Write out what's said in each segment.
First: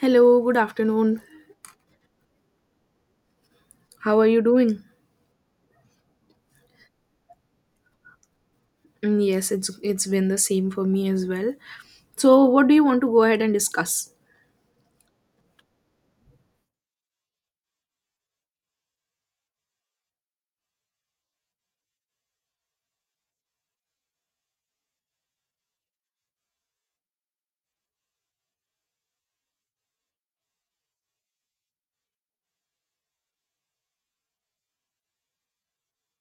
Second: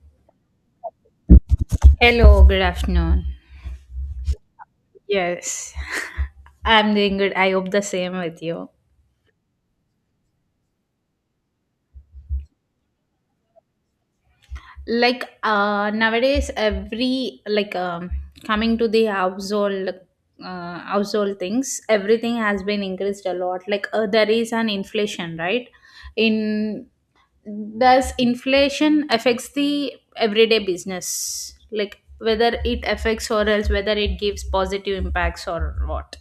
Hello, good afternoon. Hello, good afternoon. How are you doing? Yes, I'm doing good. I hope the same with you. Yes, it's been the same for me as well. So, what do you want to go ahead and discuss? Like nowadays, every like coming to the household things, everything has been increased a lot. Like there is an inflation, right? In does inflation affects the everyday business? Like whether it affects or else whether it gives positive impacts or what?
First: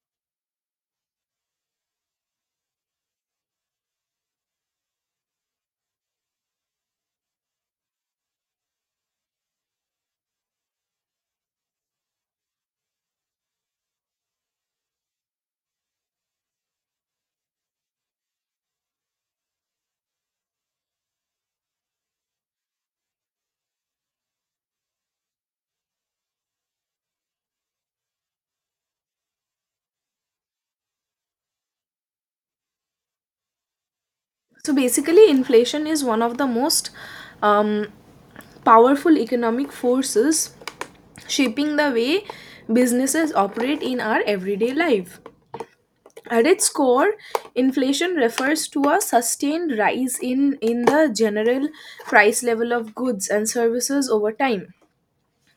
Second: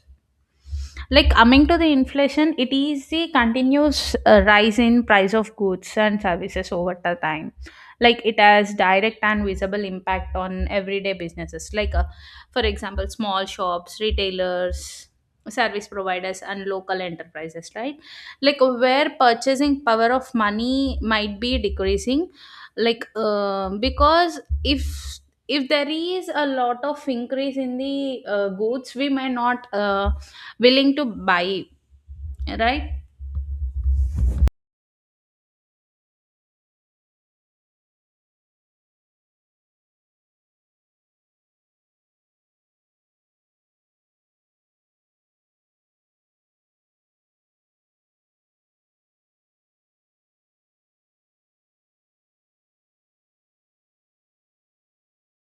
Like coming to the inflation, it is the continuous rise in price of goods and services over the time. Like it has direct and visible impact on everyday businesses, like for example small shops, retailers, service providers and local enterprises, right? Like where purchasing power of money might be decreasing, like because if there is a lot of increase in the goods we may not willing to buy, right? So, basically, inflation is one of the most um, powerful economic forces shaping the way businesses operate in our everyday life. At its core, inflation refers to a sustained rise in the general price level of goods and services over time,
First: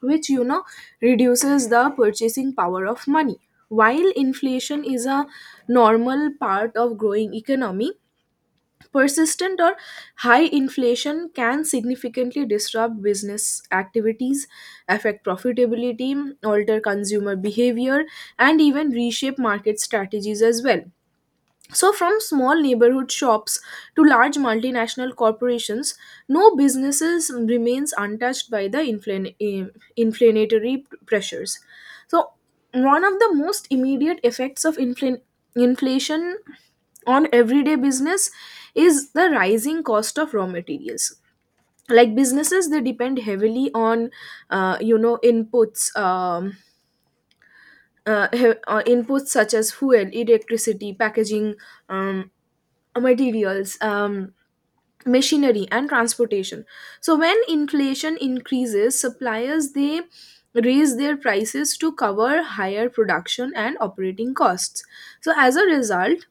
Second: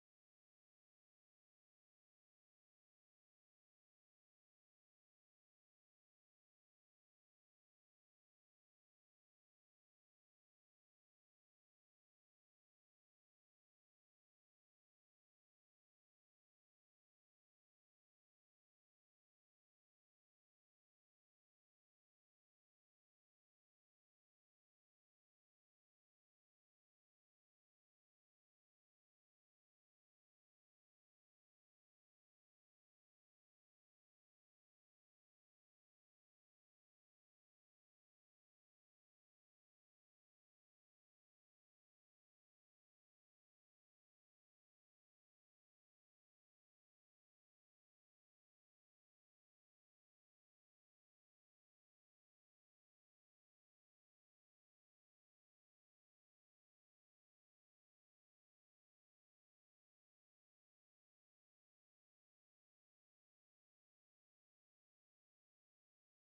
which reduces the purchasing power of money. While inflation is a normal part of growing economy, persistent or high inflation can significantly disrupt business activities, affect profitability, alter consumer behavior, and even reshape market strategies as well. So, from small neighborhood shops to large multinational corporations, no businesses remains untouched by the inflationary pressures. So, one of the most immediate effects of inflation on everyday business is the rising cost of raw materials. Like businesses, they depend heavily on, inputs. Inputs such as fuel, electricity, packaging, um, materials, machinery, and transportation. So when inflation increases, suppliers they raise their prices to cover higher production and operating costs. So as a result,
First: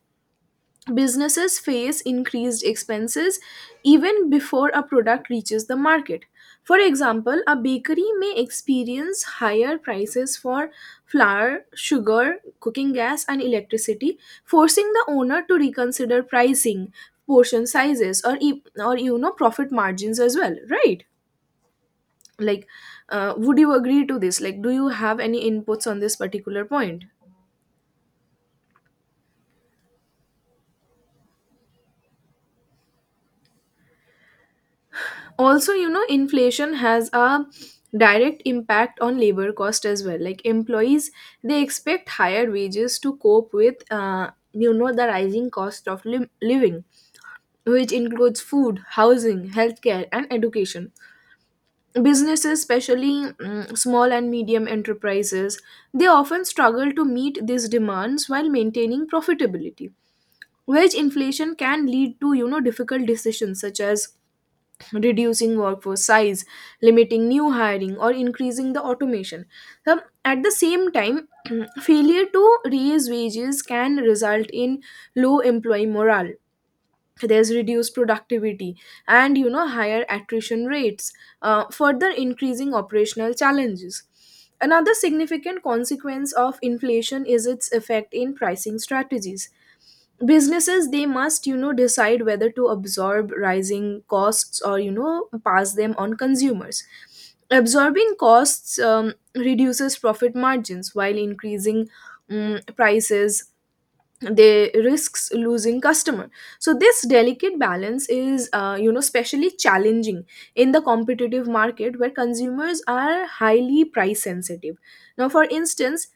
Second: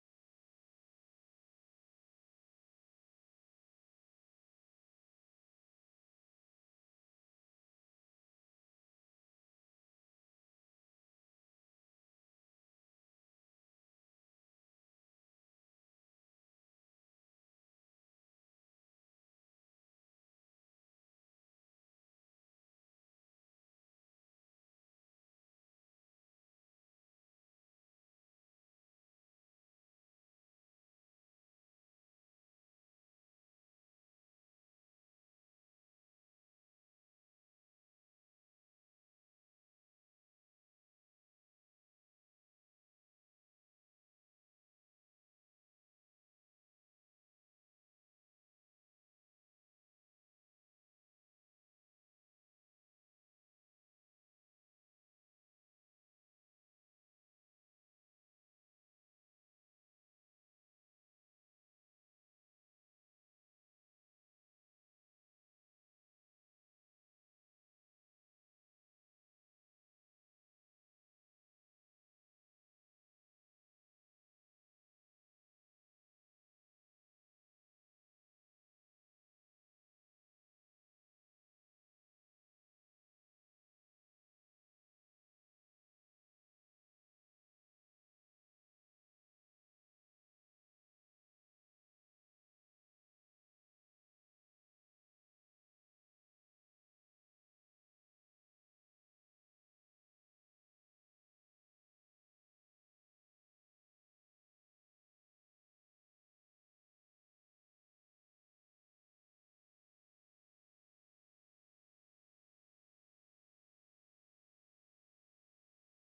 businesses face increased expenses even before a product reaches the market. For example, a bakery may experience higher prices for flour, sugar, cooking gas, and electricity, forcing the owner to reconsider pricing, portion sizes, or, profit margins as well, right? Like, would you agree to this? Like, do you have any inputs on this particular point? Also, inflation has a direct impact on labor cost as well. Like employees, they expect higher wages to cope with the rising cost of living, which includes food, housing, healthcare, and education. Businesses, especially small and medium enterprises, they often struggle to meet these demands while maintaining profitability. Wage inflation can lead to, difficult decisions such as reducing workforce size, limiting new hiring, or increasing the automation. So, at the same time, failure to raise wages can result in low employee morale, there's reduced productivity, and, higher attrition rates, further increasing operational challenges. Another significant consequence of inflation is its effect in pricing strategies. Businesses, they must, decide whether to absorb rising costs or, pass them on consumers. Absorbing costs reduces profit margins, while increasing prices, they risks losing customer. So this delicate balance is, especially challenging in the competitive market where consumers are highly price sensitive. Now, for instance,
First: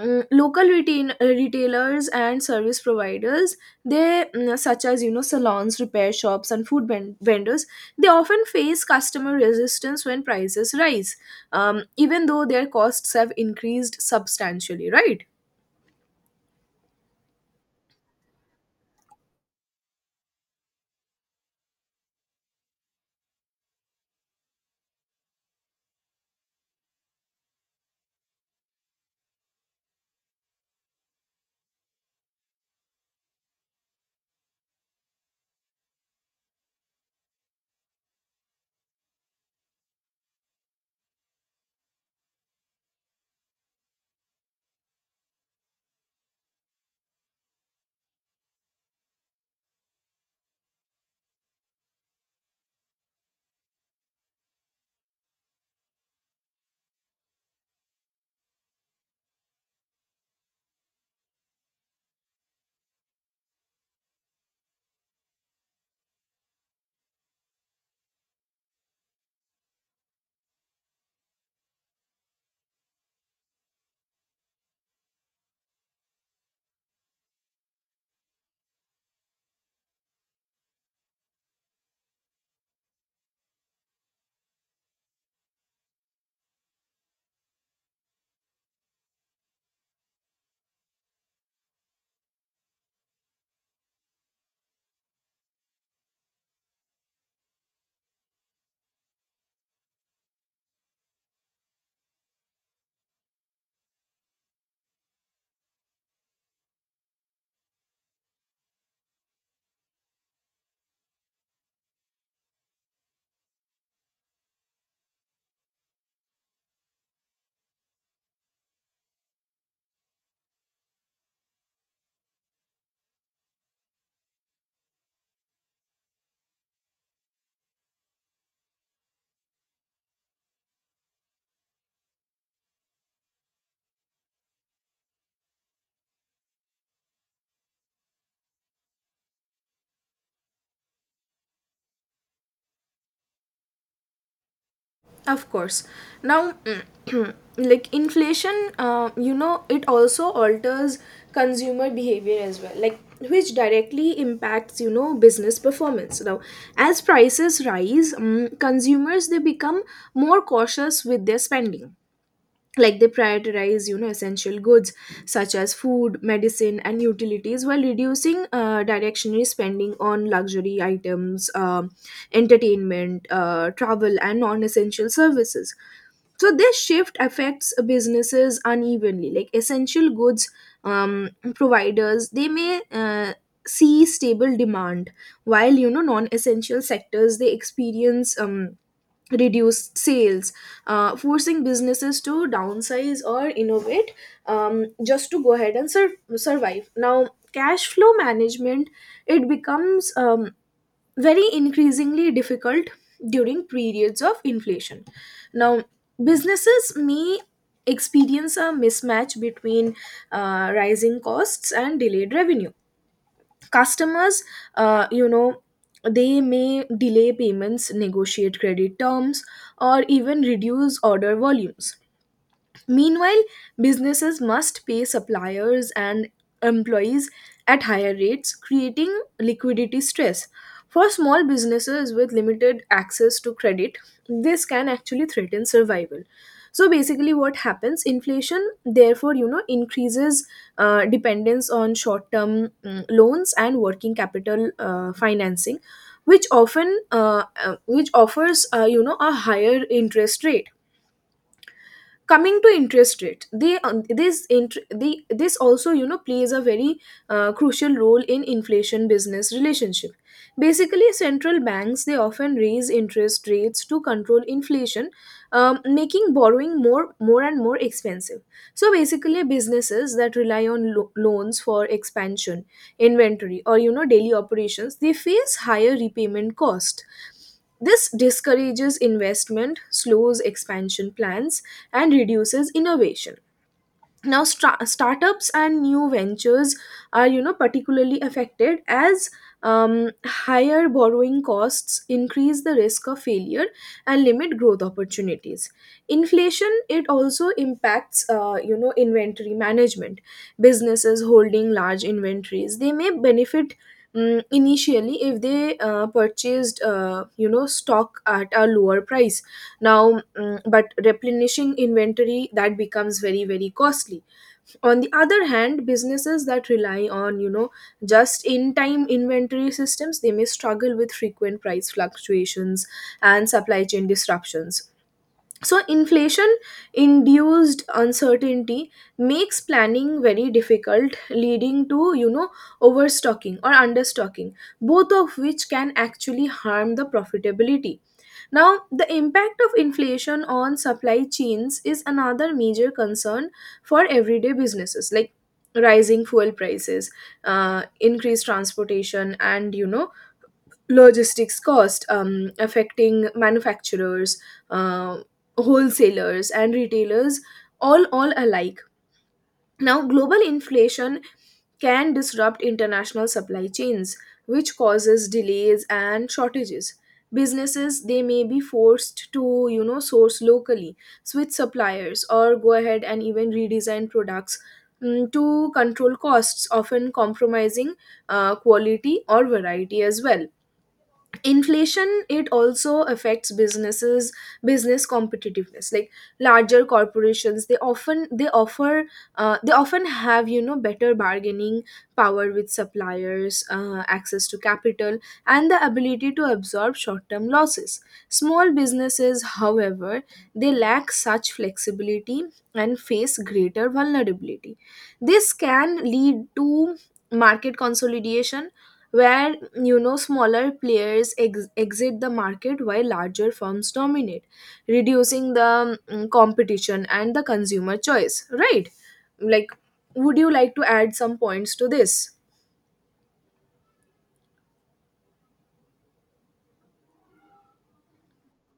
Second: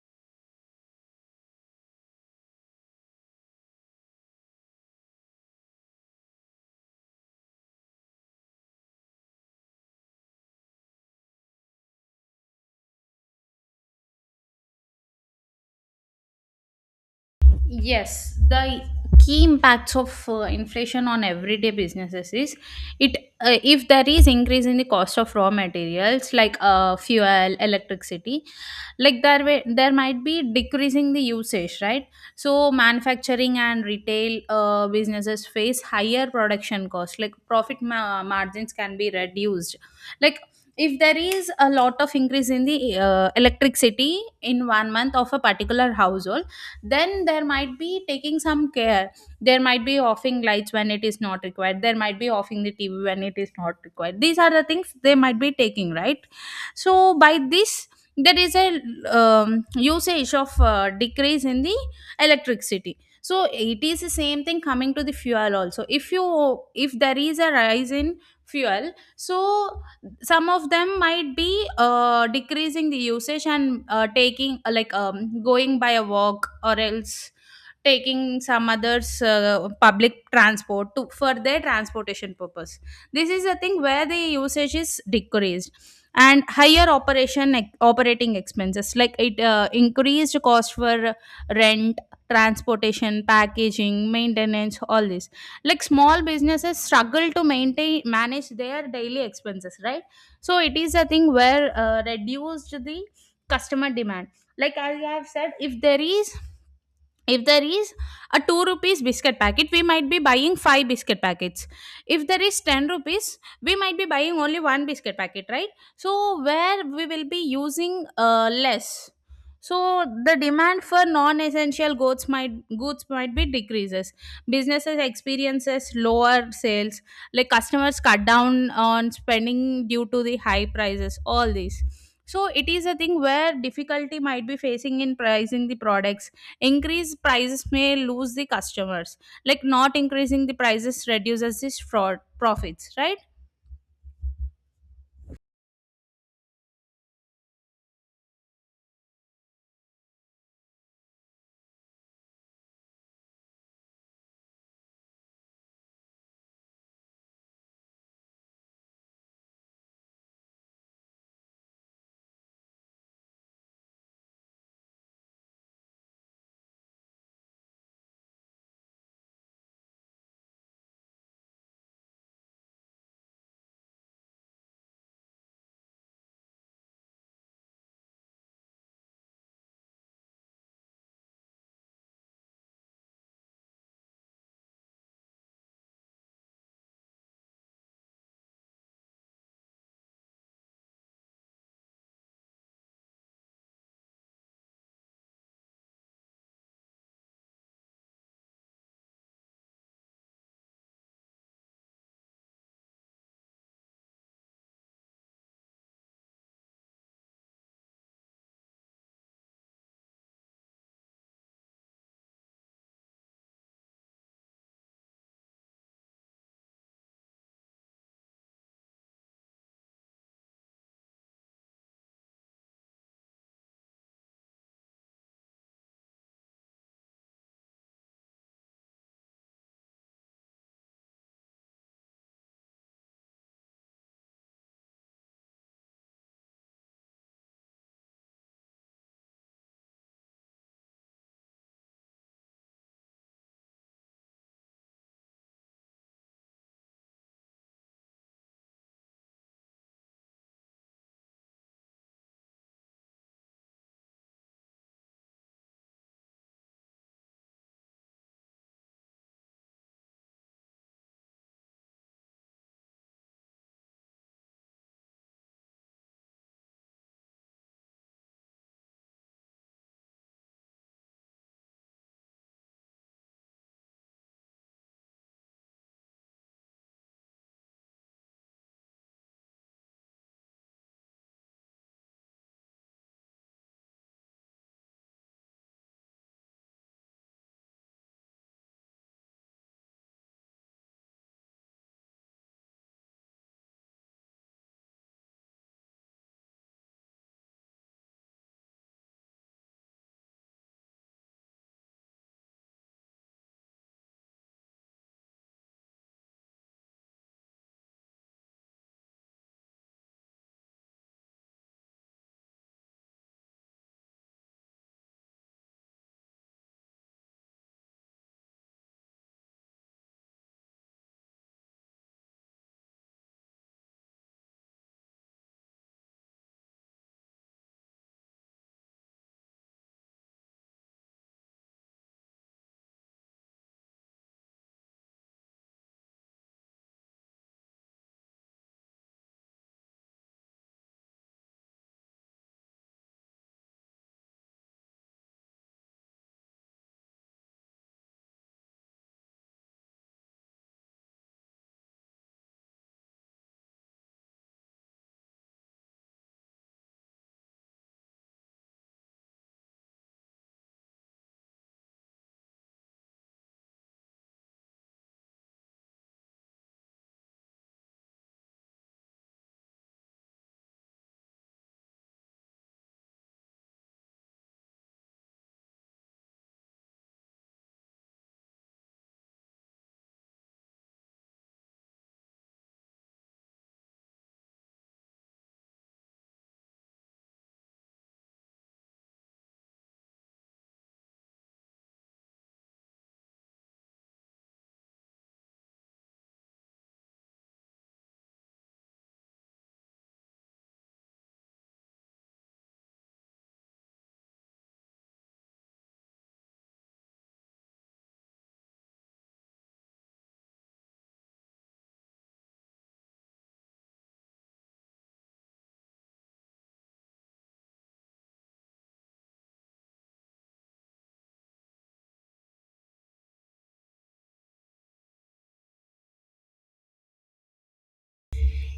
local retailers and service providers, they such as, salons, repair shops, and food vendors, they often face customer resistance when prices rise, even though their costs have increased substantially, right? Yes, the key impacts of inflation on everyday businesses is it if there is increase in the cost of raw materials like fuel, electricity, like there might be decreasing the usage, right? So manufacturing and retail businesses face higher production costs, like profit margins can be reduced, like. If there is a lot of increase in the electricity in one month of a particular household, then there might be taking some care, there might be offing lights when it is not required, there might be offing the tv when it is not required. These are the things they might be taking, right? So by this there is a usage of decrease in the electricity. So it is the same thing coming to the fuel also, if there is a rise in fuel. So some of them might be decreasing the usage and taking like going by a walk, or else taking some others public transport to for their transportation purpose. This is a thing where the usage is decreased. And higher operating expenses, like it increased cost for rent, transportation, packaging, maintenance, all this. Like small businesses struggle to maintain manage their daily expenses, right? So it is a thing where reduced the customer demand. Like, as I have said, if there is a 2 rupees biscuit packet, we might be buying 5 biscuit packets. If there is 10 rupees, we might be buying only one biscuit packet, right? So where we will be using less. So the demand for non essential goods might be decreases. Businesses experiences lower sales, like customers cut down on spending due to the high prices, all these. So it is a thing where difficulty might be facing in pricing the products. Increase prices may lose the customers. Like not increasing the prices reduces this fraud profits, right? Of course. Now, like inflation, it also alters consumer behavior as well, like which directly impacts, business performance. Now, as prices rise, consumers, they become more cautious with their spending, like they prioritize, essential goods such as food, medicine, and utilities, while reducing directionary spending on luxury items, entertainment, travel, and non-essential services. So this shift affects businesses unevenly. Like essential goods providers, they may see stable demand, while, non-essential sectors, they experience reduced sales, forcing businesses to downsize or innovate, just to go ahead and survive. Now, cash flow management, it becomes, very increasingly difficult during periods of inflation. Now, businesses may experience a mismatch between rising costs and delayed revenue. Customers, uh, you know they may delay payments, negotiate credit terms, or even reduce order volumes. Meanwhile, businesses must pay suppliers and employees at higher rates, creating liquidity stress. For small businesses with limited access to credit, this can actually threaten survival. So basically, what happens? Inflation, therefore, increases dependence on short-term loans and working capital financing, which often, which offers, a higher interest rate. Coming to interest rate, they this int- the this also, plays a very crucial role in inflation business relationship. Basically, central banks, they often raise interest rates to control inflation, making borrowing more and more expensive. So basically, businesses that rely on loans for expansion, inventory, or, daily operations, they face higher repayment cost. This discourages investment, slows expansion plans, and reduces innovation. Now, stra startups and new ventures are, particularly affected as, higher borrowing costs increase the risk of failure and limit growth opportunities. Inflation, it also impacts, inventory management. Businesses holding large inventories, they may benefit, initially if they purchased, stock at a lower price. Now, but replenishing inventory, that becomes very very costly. On the other hand, businesses that rely on, just in time inventory systems, they may struggle with frequent price fluctuations and supply chain disruptions. So inflation induced uncertainty makes planning very difficult, leading to, overstocking or understocking, both of which can actually harm the profitability. Now, the impact of inflation on supply chains is another major concern for everyday businesses, like rising fuel prices, increased transportation, and, logistics cost, affecting manufacturers, uh, wholesalers, and retailers all alike. Now, global inflation can disrupt international supply chains, which causes delays and shortages. Businesses, they may be forced to, source locally, switch suppliers, or go ahead and even redesign products, to control costs, often compromising quality or variety as well. Inflation, it also affects businesses business competitiveness. Like larger corporations, they often they offer they often have, better bargaining power with suppliers, access to capital, and the ability to absorb short term losses. Small businesses, however, they lack such flexibility and face greater vulnerability. This can lead to market consolidation, where, smaller players exit the market while larger firms dominate, reducing the competition and the consumer choice, right? Like, would you like to add some points to this?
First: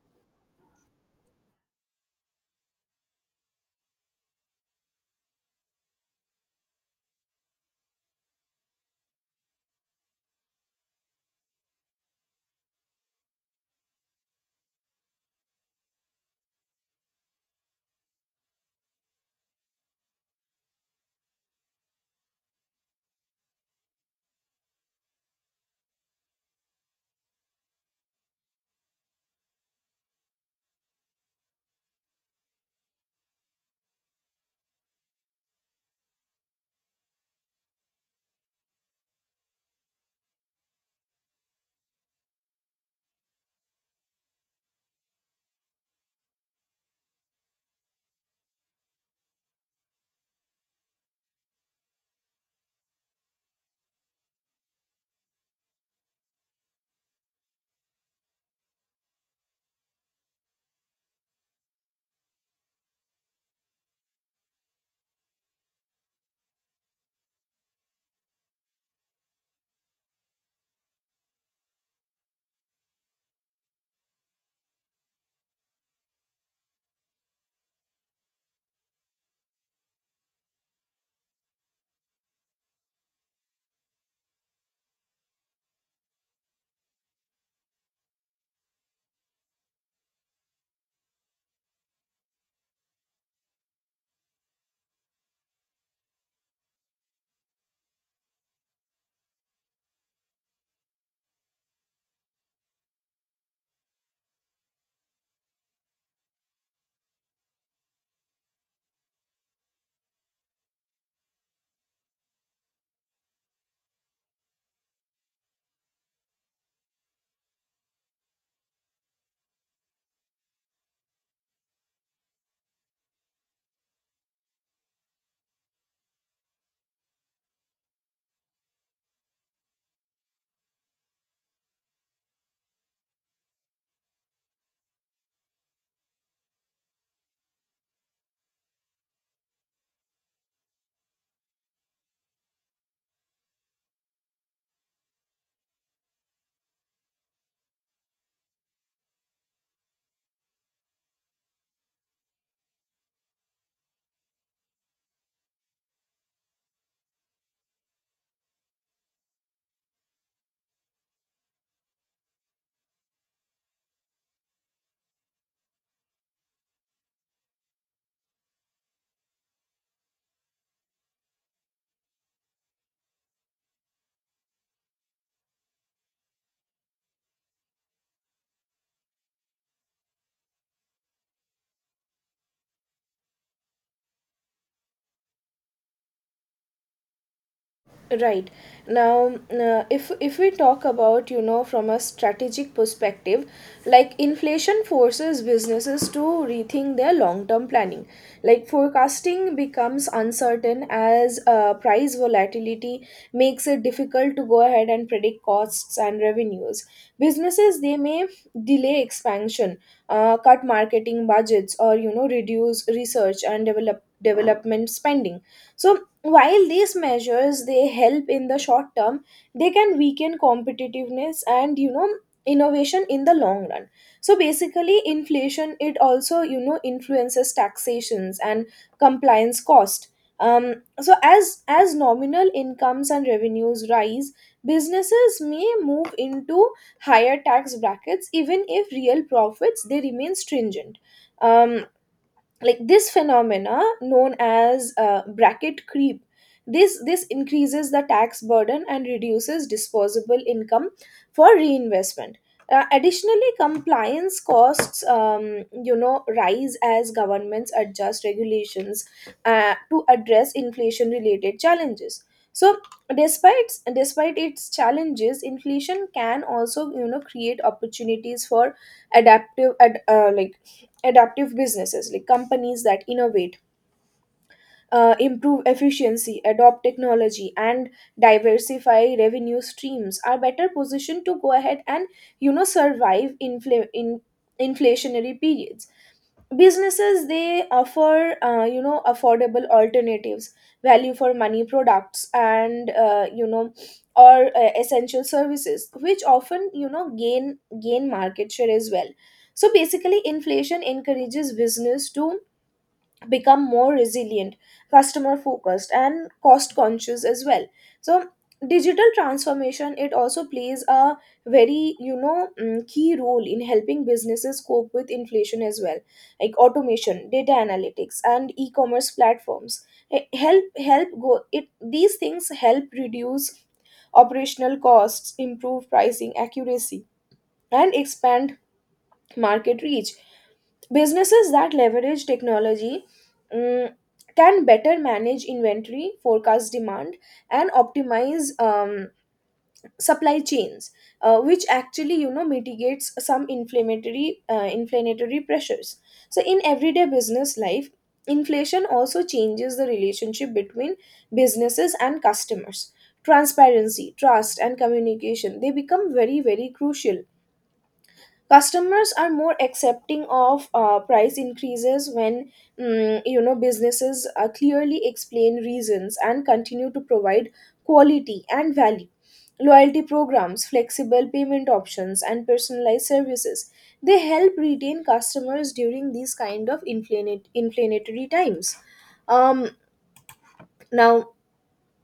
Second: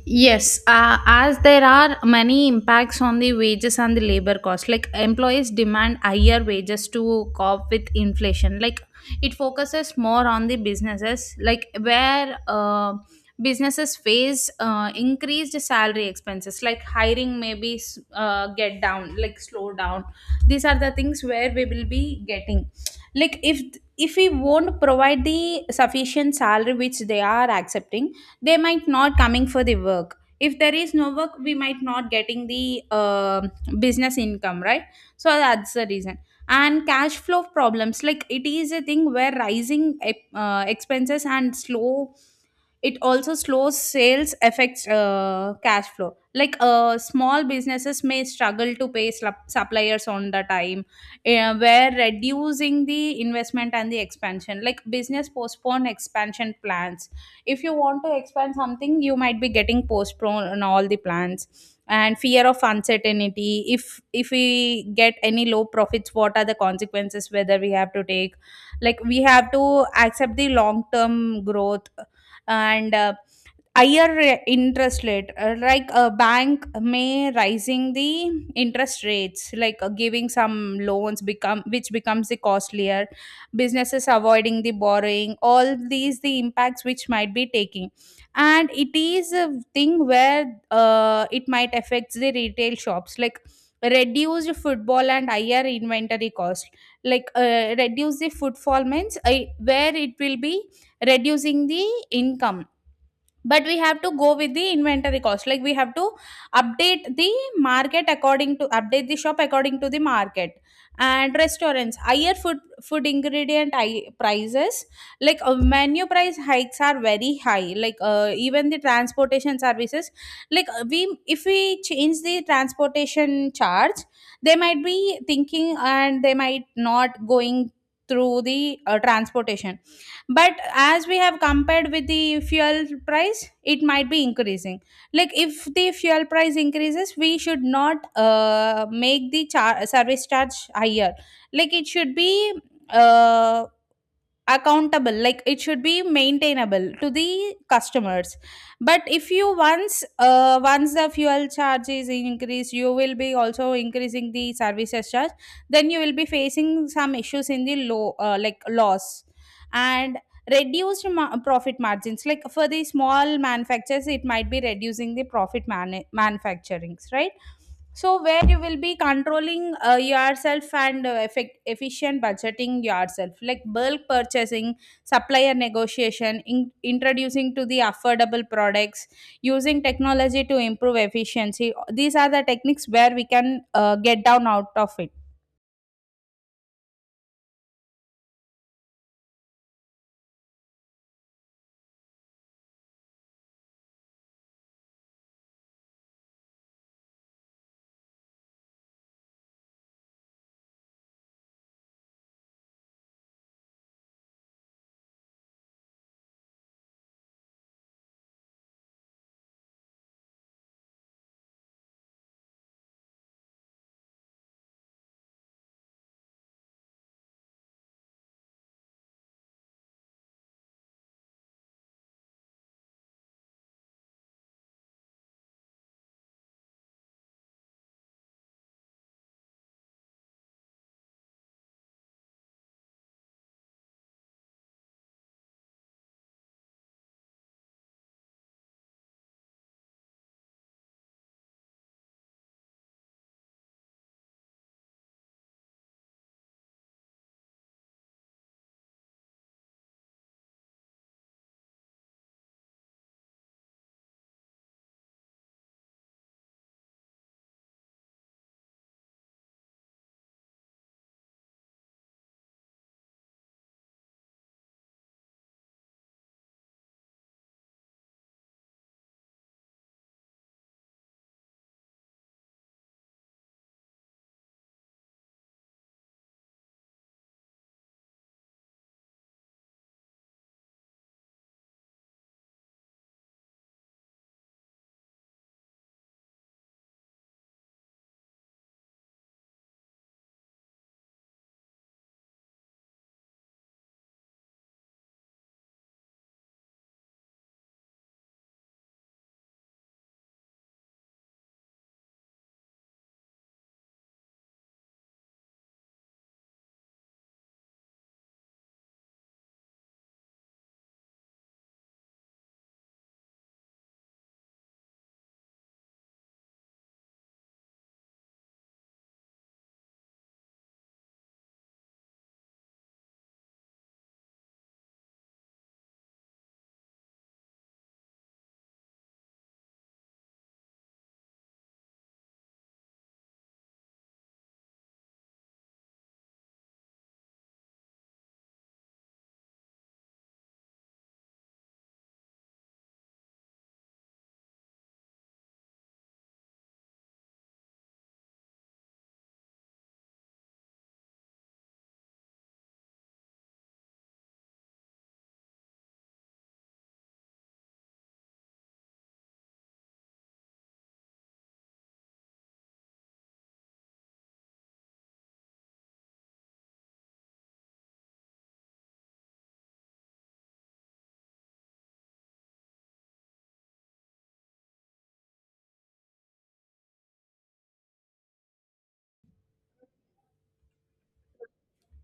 Yes, as there are many impacts on the wages and the labor cost. Like employees demand higher wages to cope with inflation. Like it focuses more on the businesses, like where businesses face increased salary expenses, like hiring maybe get down, like slow down. These are the things where we will be getting. Like if we won't provide the sufficient salary which they are accepting, they might not coming for the work. If there is no work, we might not getting the business income, right? So that's the reason. And cash flow problems, like it is a thing where rising expenses and slow it also slows sales, affects cash flow. Like small businesses may struggle to pay suppliers on the time, where reducing the investment and the expansion, like business postpone expansion plans. If you want to expand something, you might be getting postponed on all the plans. And fear of uncertainty, if we get any low profits, what are the consequences, whether we have to take, like we have to accept the long term growth. And higher interest rate, like a bank may rising the interest rates, like giving some loans become which becomes the costlier. Businesses avoiding the borrowing, all these the impacts which might be taking. And it is a thing where it might affect the retail shops, like reduced football and higher inventory cost. Like reduce the footfall means, where it will be reducing the income. But we have to go with the inventory cost, like we have to update the market according to update the shop according to the market. And restaurants higher food ingredient, prices. Like menu price hikes are very high. Like even the transportation services, like we if we change the transportation charge, they might be thinking and they might not going through the transportation. But as we have compared with the fuel price, it might be increasing. Like if the fuel price increases, we should not make the service charge higher. Like it should be uh, accountable, like it should be maintainable to the customers. But if you once once the fuel charge is increased, you will be also increasing the services charge. Then you will be facing some issues in the low, like loss. And reduced profit margins, like for the small manufacturers it might be reducing the profit manufacturings, right? So where you will be controlling yourself and efficient budgeting yourself, like bulk purchasing, supplier negotiation, introducing to the affordable products, using technology to improve efficiency. These are the techniques where we can get down out of it. Right. Now, if we talk about, from a strategic perspective, like inflation forces businesses to rethink their long-term planning. Like forecasting becomes uncertain as price volatility makes it difficult to go ahead and predict costs and revenues. Businesses, they may delay expansion, cut marketing budgets, or, reduce research and development spending. So while these measures, they help in the short term, they can weaken competitiveness and, innovation in the long run. So basically, inflation, it also, influences taxations and compliance cost. So as nominal incomes and revenues rise, businesses may move into higher tax brackets even if real profits, they remain stringent. Um, like this phenomena known as bracket creep, this increases the tax burden and reduces disposable income for reinvestment. Additionally, compliance costs, rise as governments adjust regulations to address inflation-related challenges. So, despite its challenges, inflation can also, create opportunities for adaptive, ad, uh, like adaptive businesses, like companies that innovate, improve efficiency, adopt technology, and diversify revenue streams are better positioned to go ahead and, survive infl- in inflationary periods. Businesses, they offer, affordable alternatives, value for money products, and you know or essential services, which often, gain market share as well. So basically, inflation encourages business to become more resilient, customer focused, and cost conscious as well. So, digital transformation, it also plays a very, key role in helping businesses cope with inflation as well, like automation, data analytics, and e-commerce platforms. Eh, help help go it These things help reduce operational costs, improve pricing accuracy, and expand market reach. Businesses that leverage technology, mm, can better manage inventory, forecast demand, and optimize, supply chains, which actually, mitigates some inflammatory pressures. So in everyday business life, inflation also changes the relationship between businesses and customers. Transparency, trust, and communication they become very very crucial. Customers are more accepting of price increases when businesses clearly explain reasons and continue to provide quality and value. Loyalty programs, flexible payment options, and personalized services, they help retain customers during these kind of inflationary times. um, Now,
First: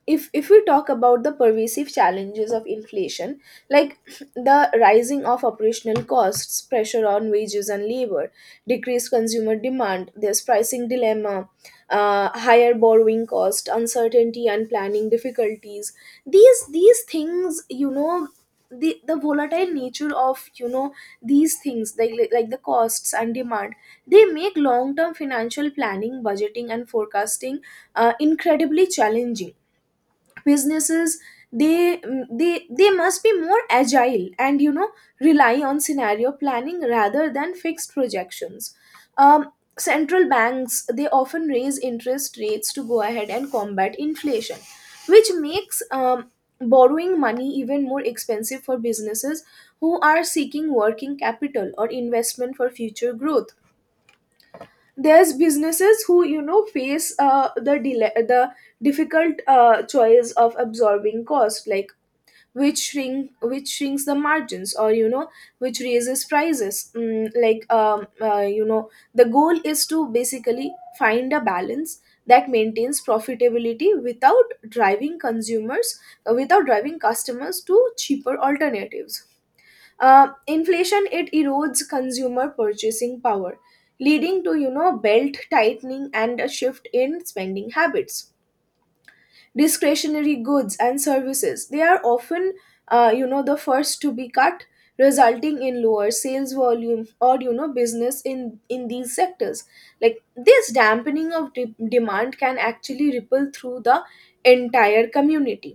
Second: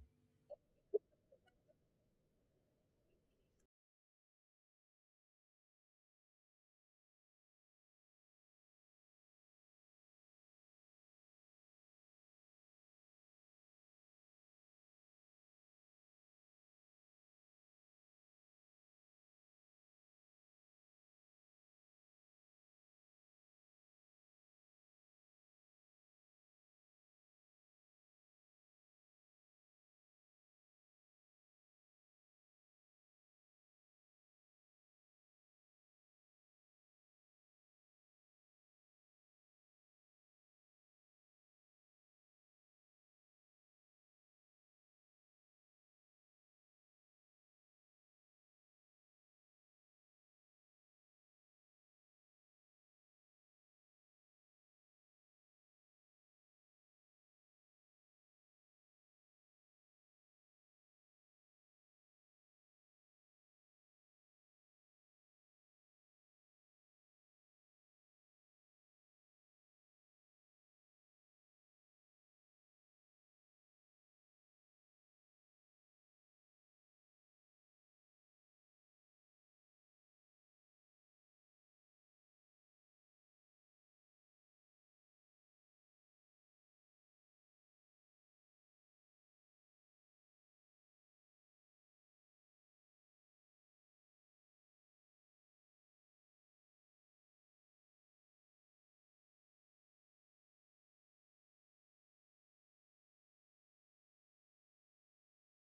if we talk about the pervasive challenges of inflation, like the rising of operational costs, pressure on wages and labor, decreased consumer demand, there's pricing dilemma, higher borrowing cost, uncertainty, and planning difficulties, these things, the volatile nature of these things, like the costs and demand, they make long term financial planning, budgeting, and forecasting incredibly challenging. Businesses, they they must be more agile and rely on scenario planning rather than fixed projections. um, Central banks, they often raise interest rates to go ahead and combat inflation, which makes borrowing money even more expensive for businesses who are seeking working capital or investment for future growth. There's businesses who face the delay, the difficult choice of absorbing cost, like which shrinks the margins, or which raises prices, like, the goal is to basically find a balance that maintains profitability without driving consumers, without driving customers to cheaper alternatives. Inflation, it erodes consumer purchasing power, leading to belt tightening and a shift in spending habits. Discretionary goods and services, they are often the first to be cut, resulting in lower sales volume or business in these sectors. Like this dampening of demand can actually ripple through the entire community.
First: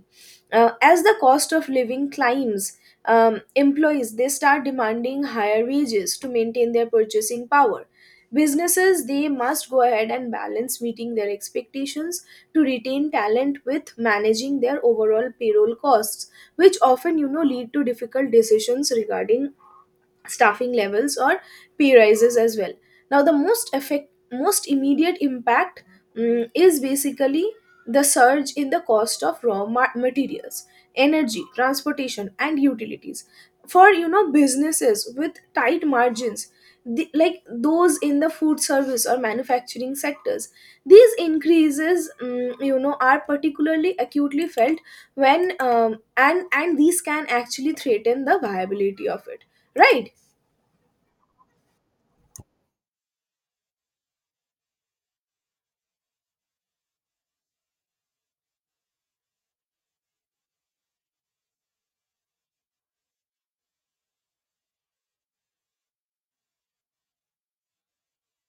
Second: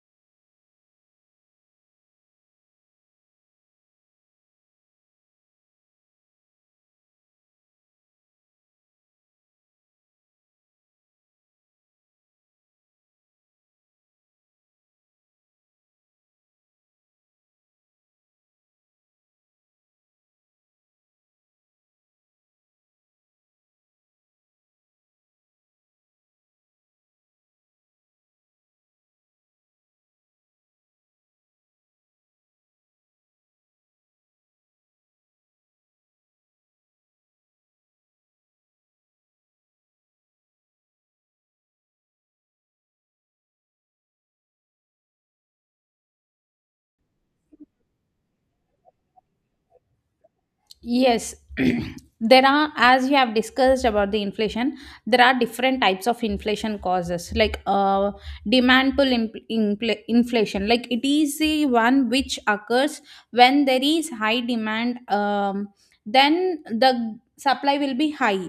As the cost of living climbs, um, employees, they start demanding higher wages to maintain their purchasing power. Businesses, they must go ahead and balance meeting their expectations to retain talent with managing their overall payroll costs, which often lead to difficult decisions regarding staffing levels or pay rises as well. Now, the most immediate impact is basically the surge in the cost of raw materials, energy, transportation, and utilities. For businesses with tight margins, like those in the food service or manufacturing sectors, these increases are particularly acutely felt when and these can actually threaten the viability of it, right? Yes, there are, as you have discussed about the inflation, there are different types of inflation causes, like demand pull inflation. Like it is the one which occurs when there is high demand, then the supply will be high.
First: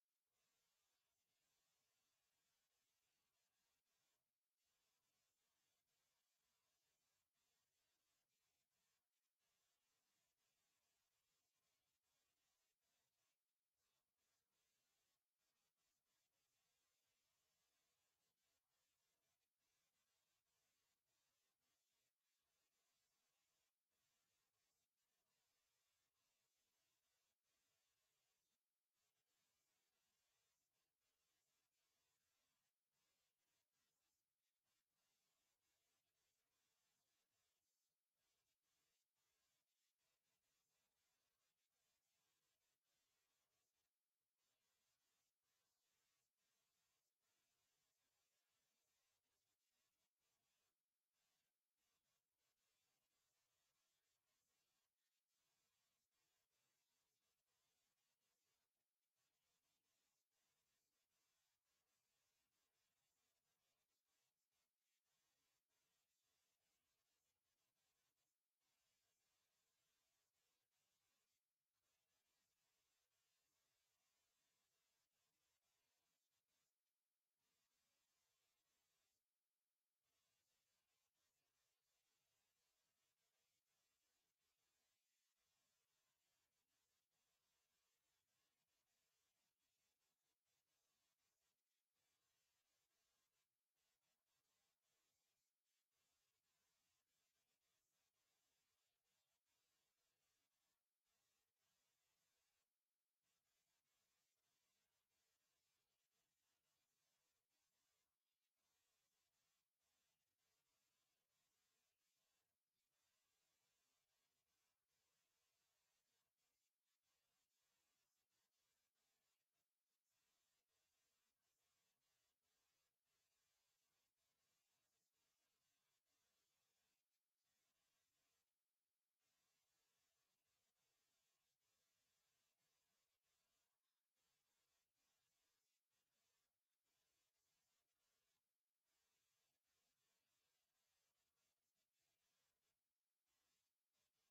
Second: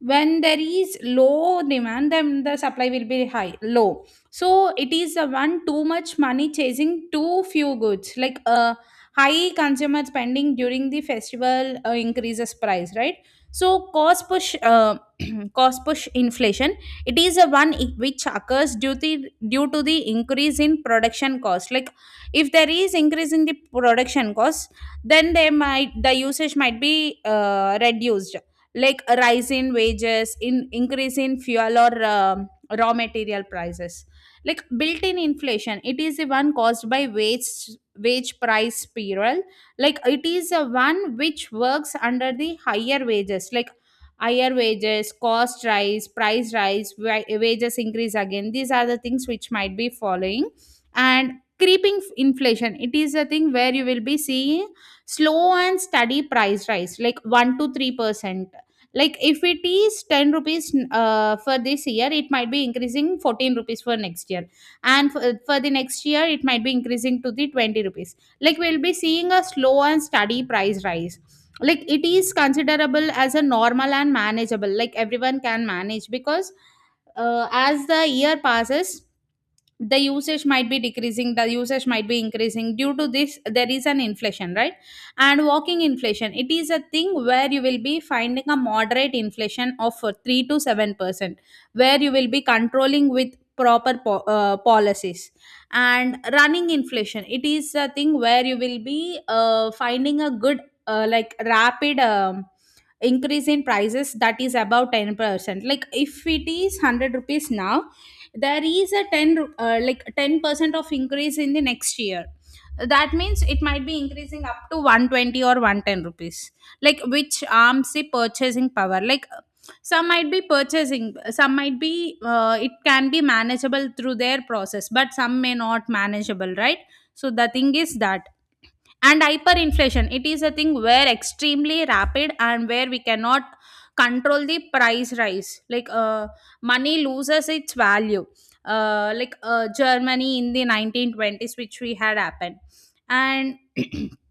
When there is low demand, then the supply will be high, low. So it is the one too much money chasing too few goods. Like high consumer spending during the festival increases price, right? So cost push inflation. It is a one which occurs due to the increase in production cost. Like if there is increase in the production cost, then the usage might be reduced. Like a rise in wages, in increase in fuel or raw material prices. Like built-in inflation, it is the one caused by wage price spiral. Like it is a one which works under the higher wages, like higher wages cost rise price rise wages increase again. These are the things which might be following. And creeping inflation, it is a thing where you will be seeing slow and steady price rise, like 1 to 3%. Like if it is 10 rupees for this year, it might be increasing 14 rupees for next year. And for the next year it might be increasing to the 20 rupees. Like we'll be seeing a slow and steady price rise. Like it is considerable as a normal and manageable, like everyone can manage because as the year passes, the usage might be decreasing, the usage might be increasing. Due to this there is an inflation, right? And walking inflation, it is a thing where you will be finding a moderate inflation of 3 to 7%, where you will be controlling with proper policies. And running inflation, it is a thing where you will be finding a good, like rapid increase in prices, that is about 10%. Like if it is 100 rupees now, there is a 10 like 10% of increase in the next year. That means it might be increasing up to 120 or 110 rupees. Like which arms the purchasing power, like some might be purchasing, some might be, it can be manageable through their process, but some may not manageable, right? So the thing is that. And hyperinflation, it is a thing where extremely rapid and where we cannot control the price rise, like money loses its value, like Germany in the 1920s which we had happened. And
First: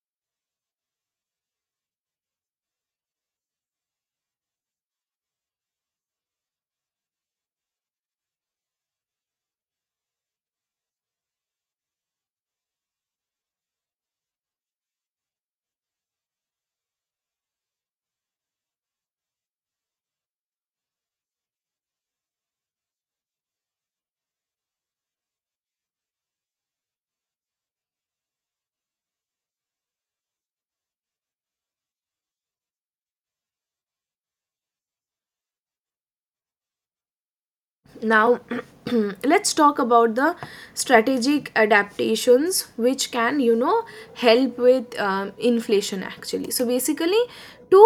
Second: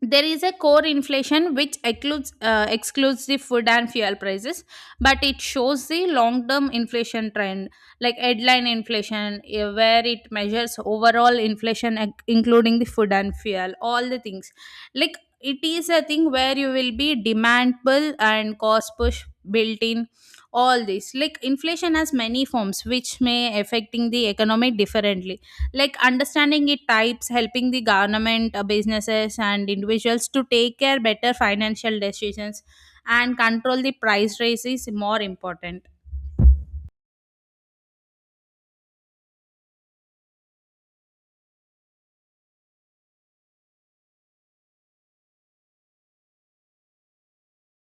there is a core inflation which excludes the food and fuel prices, but it shows the long term inflation trend. Like headline inflation, where it measures overall inflation including the food and fuel, all the things. Like it is a thing where you will be demand pull and cost push, built in, all this. Like inflation has many forms which may affecting the economy differently. Like understanding it types helping the government, businesses and individuals to take care better financial decisions. And control the price rise is more important. Now, let's talk about the strategic adaptations which can, help with inflation actually. So basically, to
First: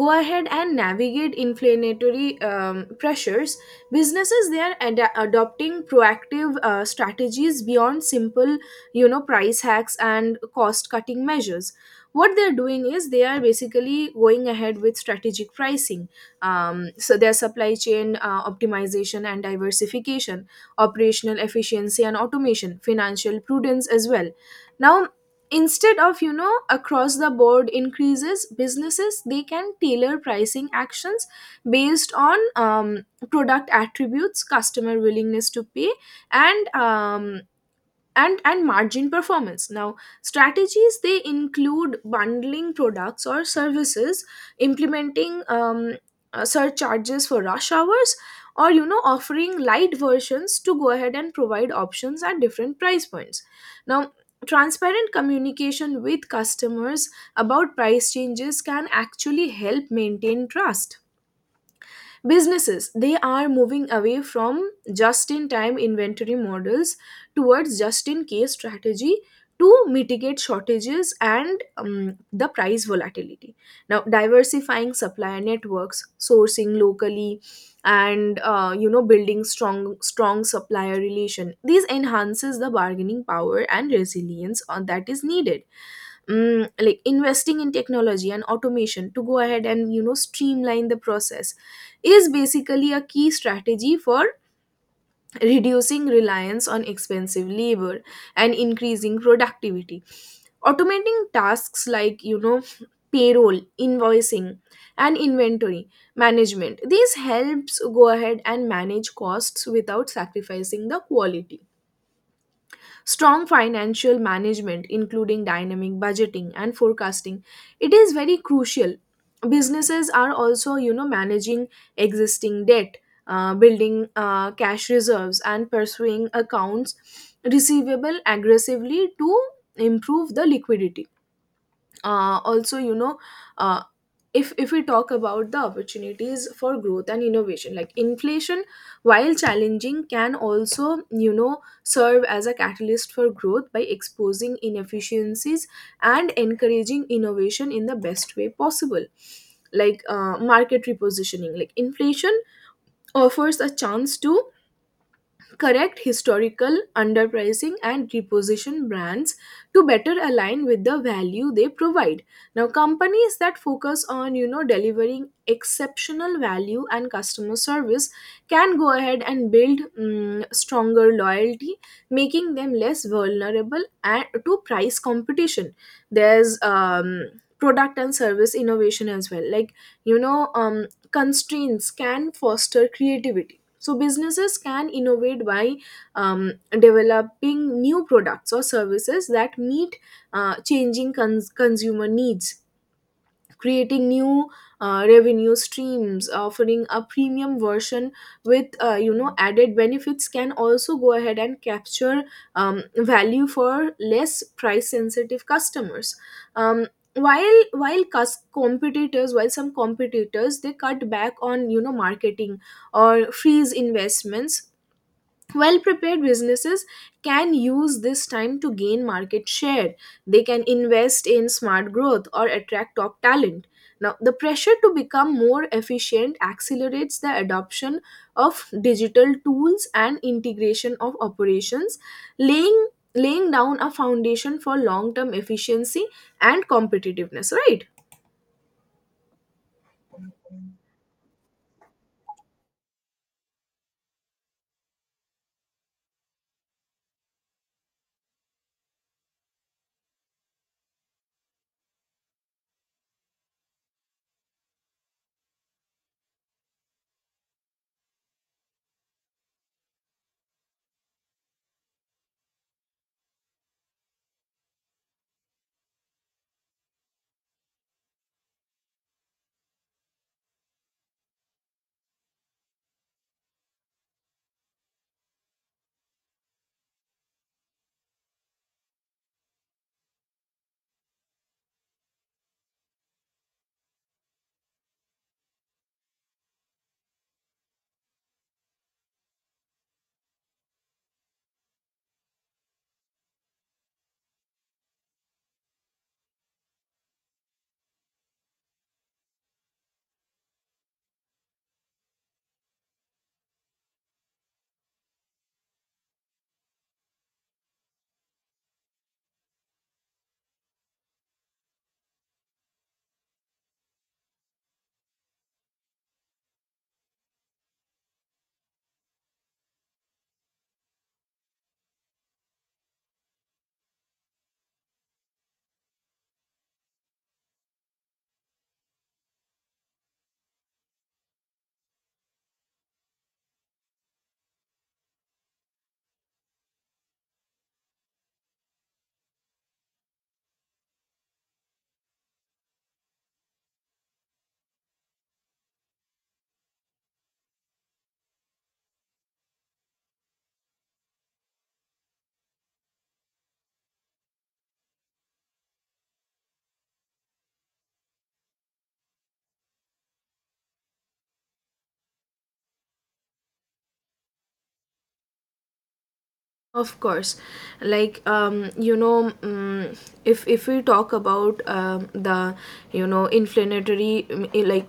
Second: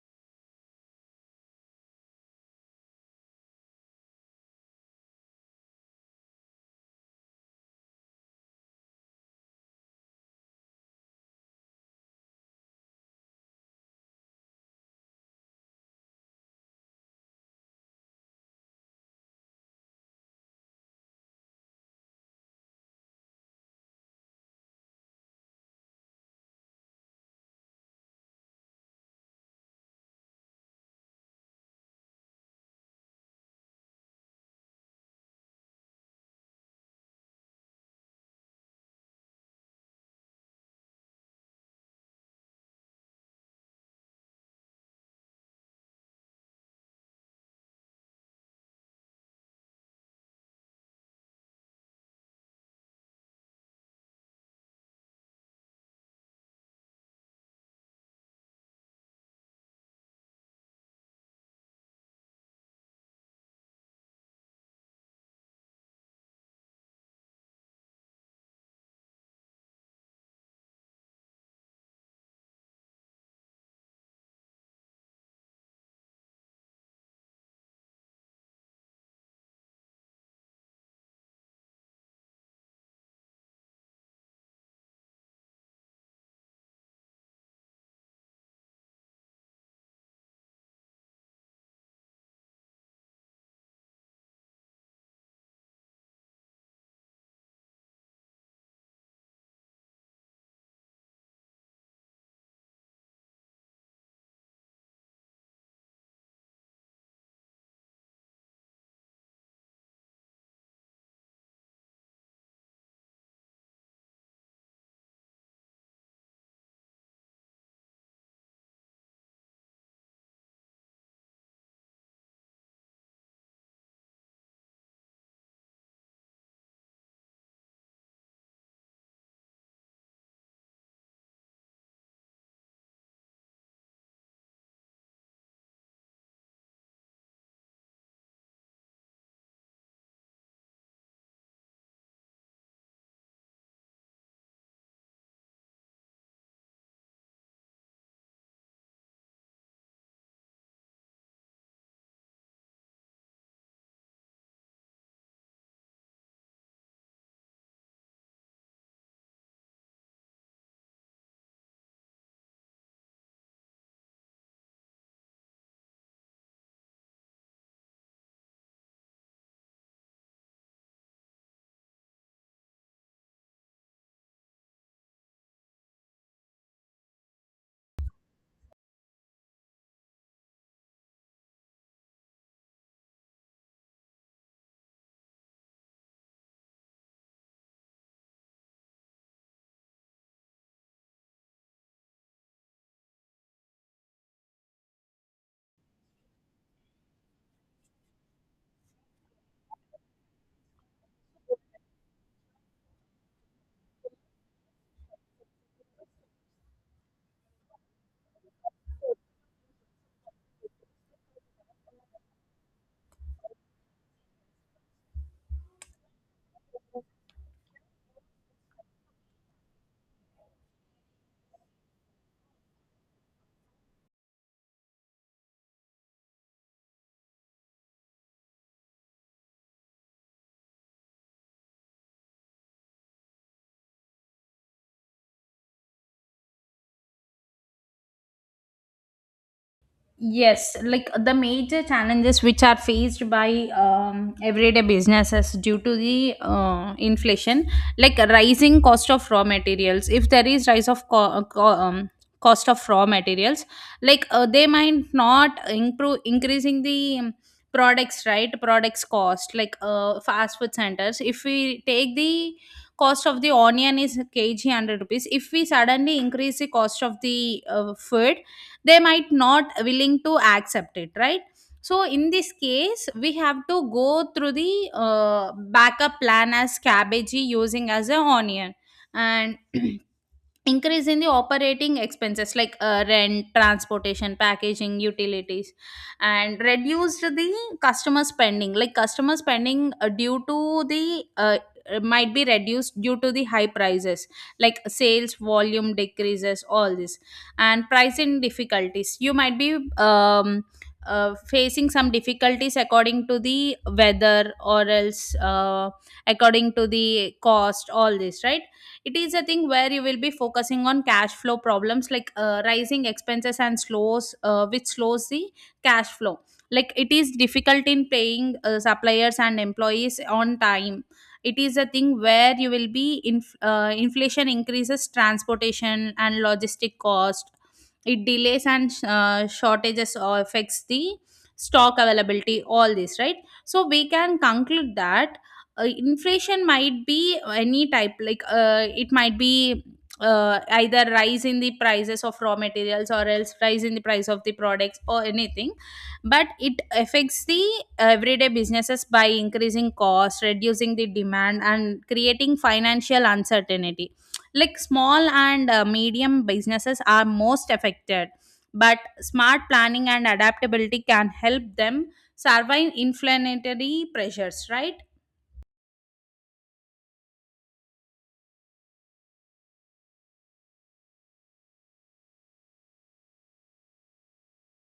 go ahead and navigate inflationary pressures, businesses they are adopting proactive strategies beyond simple, price hacks and cost cutting measures. What they're doing is they are basically going ahead with strategic pricing, so their supply chain optimization and diversification, operational efficiency and automation, financial prudence as well. Now, instead of across the board increases, businesses they can tailor pricing actions based on product attributes, customer willingness to pay, and and margin performance. Now, strategies they include bundling products or services, implementing surcharges for rush hours, or offering light versions to go ahead and provide options at different price points. Now, transparent communication with customers about price changes can actually help maintain trust. Businesses they are moving away from just in time inventory models towards just in case strategy to mitigate shortages and the price volatility. Now, diversifying supplier networks, sourcing locally, and building strong supplier relation, these enhances the bargaining power and resilience on that is needed. Like investing in technology and automation to go ahead and streamline the process is basically a key strategy for reducing reliance on expensive labor and increasing productivity. Automating tasks like payroll, invoicing, and inventory management, these helps go ahead and manage costs without sacrificing the quality. Strong financial management, including dynamic budgeting and forecasting, it is very crucial. Businesses are also managing existing debt, building cash reserves, and pursuing accounts receivable aggressively to improve the liquidity. Also, uh, if we talk about the opportunities for growth and innovation, like inflation, while challenging, can also serve as a catalyst for growth by exposing inefficiencies and encouraging innovation in the best way possible. Like market repositioning, like inflation offers a chance to correct historical underpricing and reposition brands to better align with the value they provide. Now, companies that focus on delivering exceptional value and customer service can go ahead and build stronger loyalty, making them less vulnerable and to price competition. There's product and service innovation as well. Like you know um, constraints can foster creativity, so businesses can innovate by developing new products or services that meet changing consumer needs, creating new revenue streams. Offering a premium version with added benefits can also go ahead and capture value for less price sensitive customers. um, while cus- competitors while some competitors they cut back on marketing or freeze investments, well prepared businesses can use this time to gain market share. They can invest in smart growth or attract top talent. Now, the pressure to become more efficient accelerates the adoption of digital tools and integration of operations, laying laying down a foundation for long term efficiency and competitiveness, right? Yes, like the major challenges which are faced by everyday businesses due to the inflation, like rising cost of raw materials. If there is rise of cost of raw materials, like they might not improve increasing the products right products cost, like fast food centers. If we take the cost of the onion is kg 100 rupees, if we suddenly increase the cost of the food, they might not willing to accept it, right? So in this case we have to go through the backup plan as cabbage using as a onion. And increase in the operating expenses, like rent, transportation, packaging, utilities. And reduced the customer spending, like customer spending due to the, might be reduced due to the high prices. Like sales volume decreases, all this. And pricing difficulties you might be facing some difficulties according to the weather, or else according to the cost, all this, right? It is a thing where you will be focusing on cash flow problems, like rising expenses and slows which slows the cash flow. Like it is difficult in paying suppliers and employees on time. It is a thing where you will be, inflation increases transportation and logistic cost. It delays and shortages, or affects the stock availability, all this, right? So we can conclude that inflation might be any type, like it might be either rise in the prices of raw materials or else rise in the price of the products or anything. But it affects the everyday businesses by increasing costs, reducing the demand and creating financial uncertainty. Like small and medium businesses are most affected, but smart planning and adaptability can help them survive inflationary pressures, right? Of course, like um, you know, um, if we talk about the inflammatory like,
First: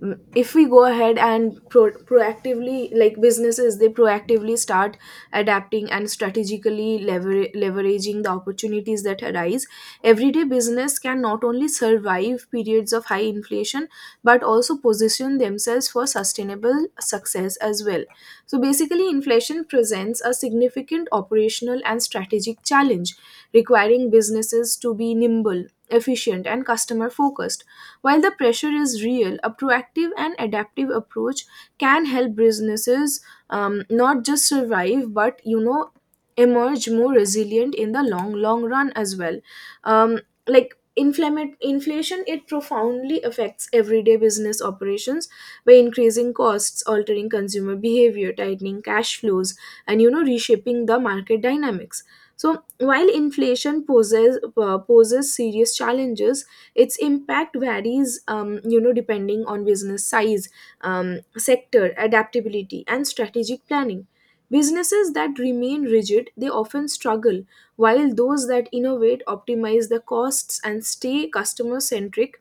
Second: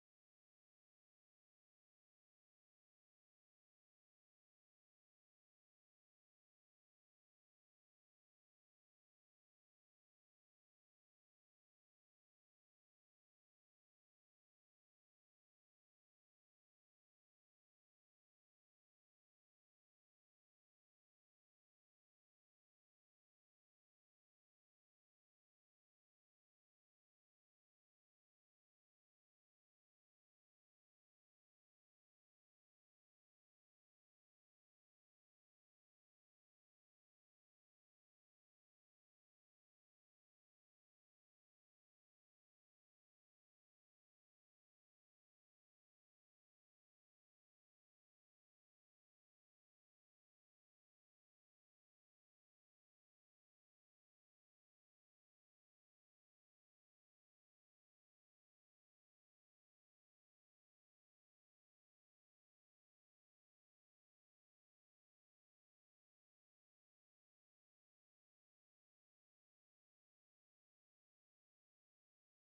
if we go ahead and proactively, like businesses they proactively start adapting and strategically leveraging the opportunities that arise, everyday business can not only survive periods of high inflation but also position themselves for sustainable success as well. So basically, inflation presents a significant operational and strategic challenge, requiring businesses to be nimble, efficient, and customer focused. While the pressure is real, a proactive and adaptive approach can help businesses not just survive but emerge more resilient in the long long run as well. Um, like inflation, it profoundly affects everyday business operations by increasing costs, altering consumer behavior, tightening cash flows, and reshaping the market dynamics. So, while inflation poses poses serious challenges, its impact varies, depending on business size, sector, adaptability, and strategic planning. Businesses that remain rigid, they often struggle, while those that innovate, optimize the costs, and stay customer centric,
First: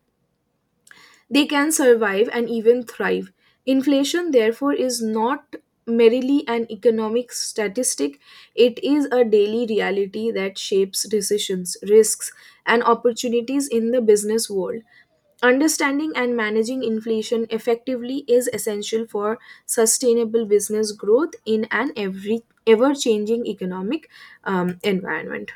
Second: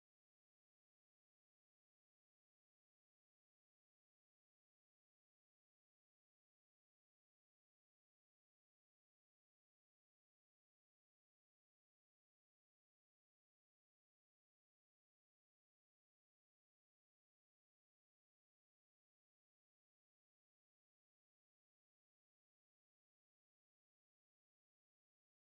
they can survive and even thrive. Inflation, therefore, is not merely an economic statistic, it is a daily reality that shapes decisions, risks, and opportunities in the business world. Understanding and managing inflation effectively is essential for sustainable business growth in an every ever changing economic environment.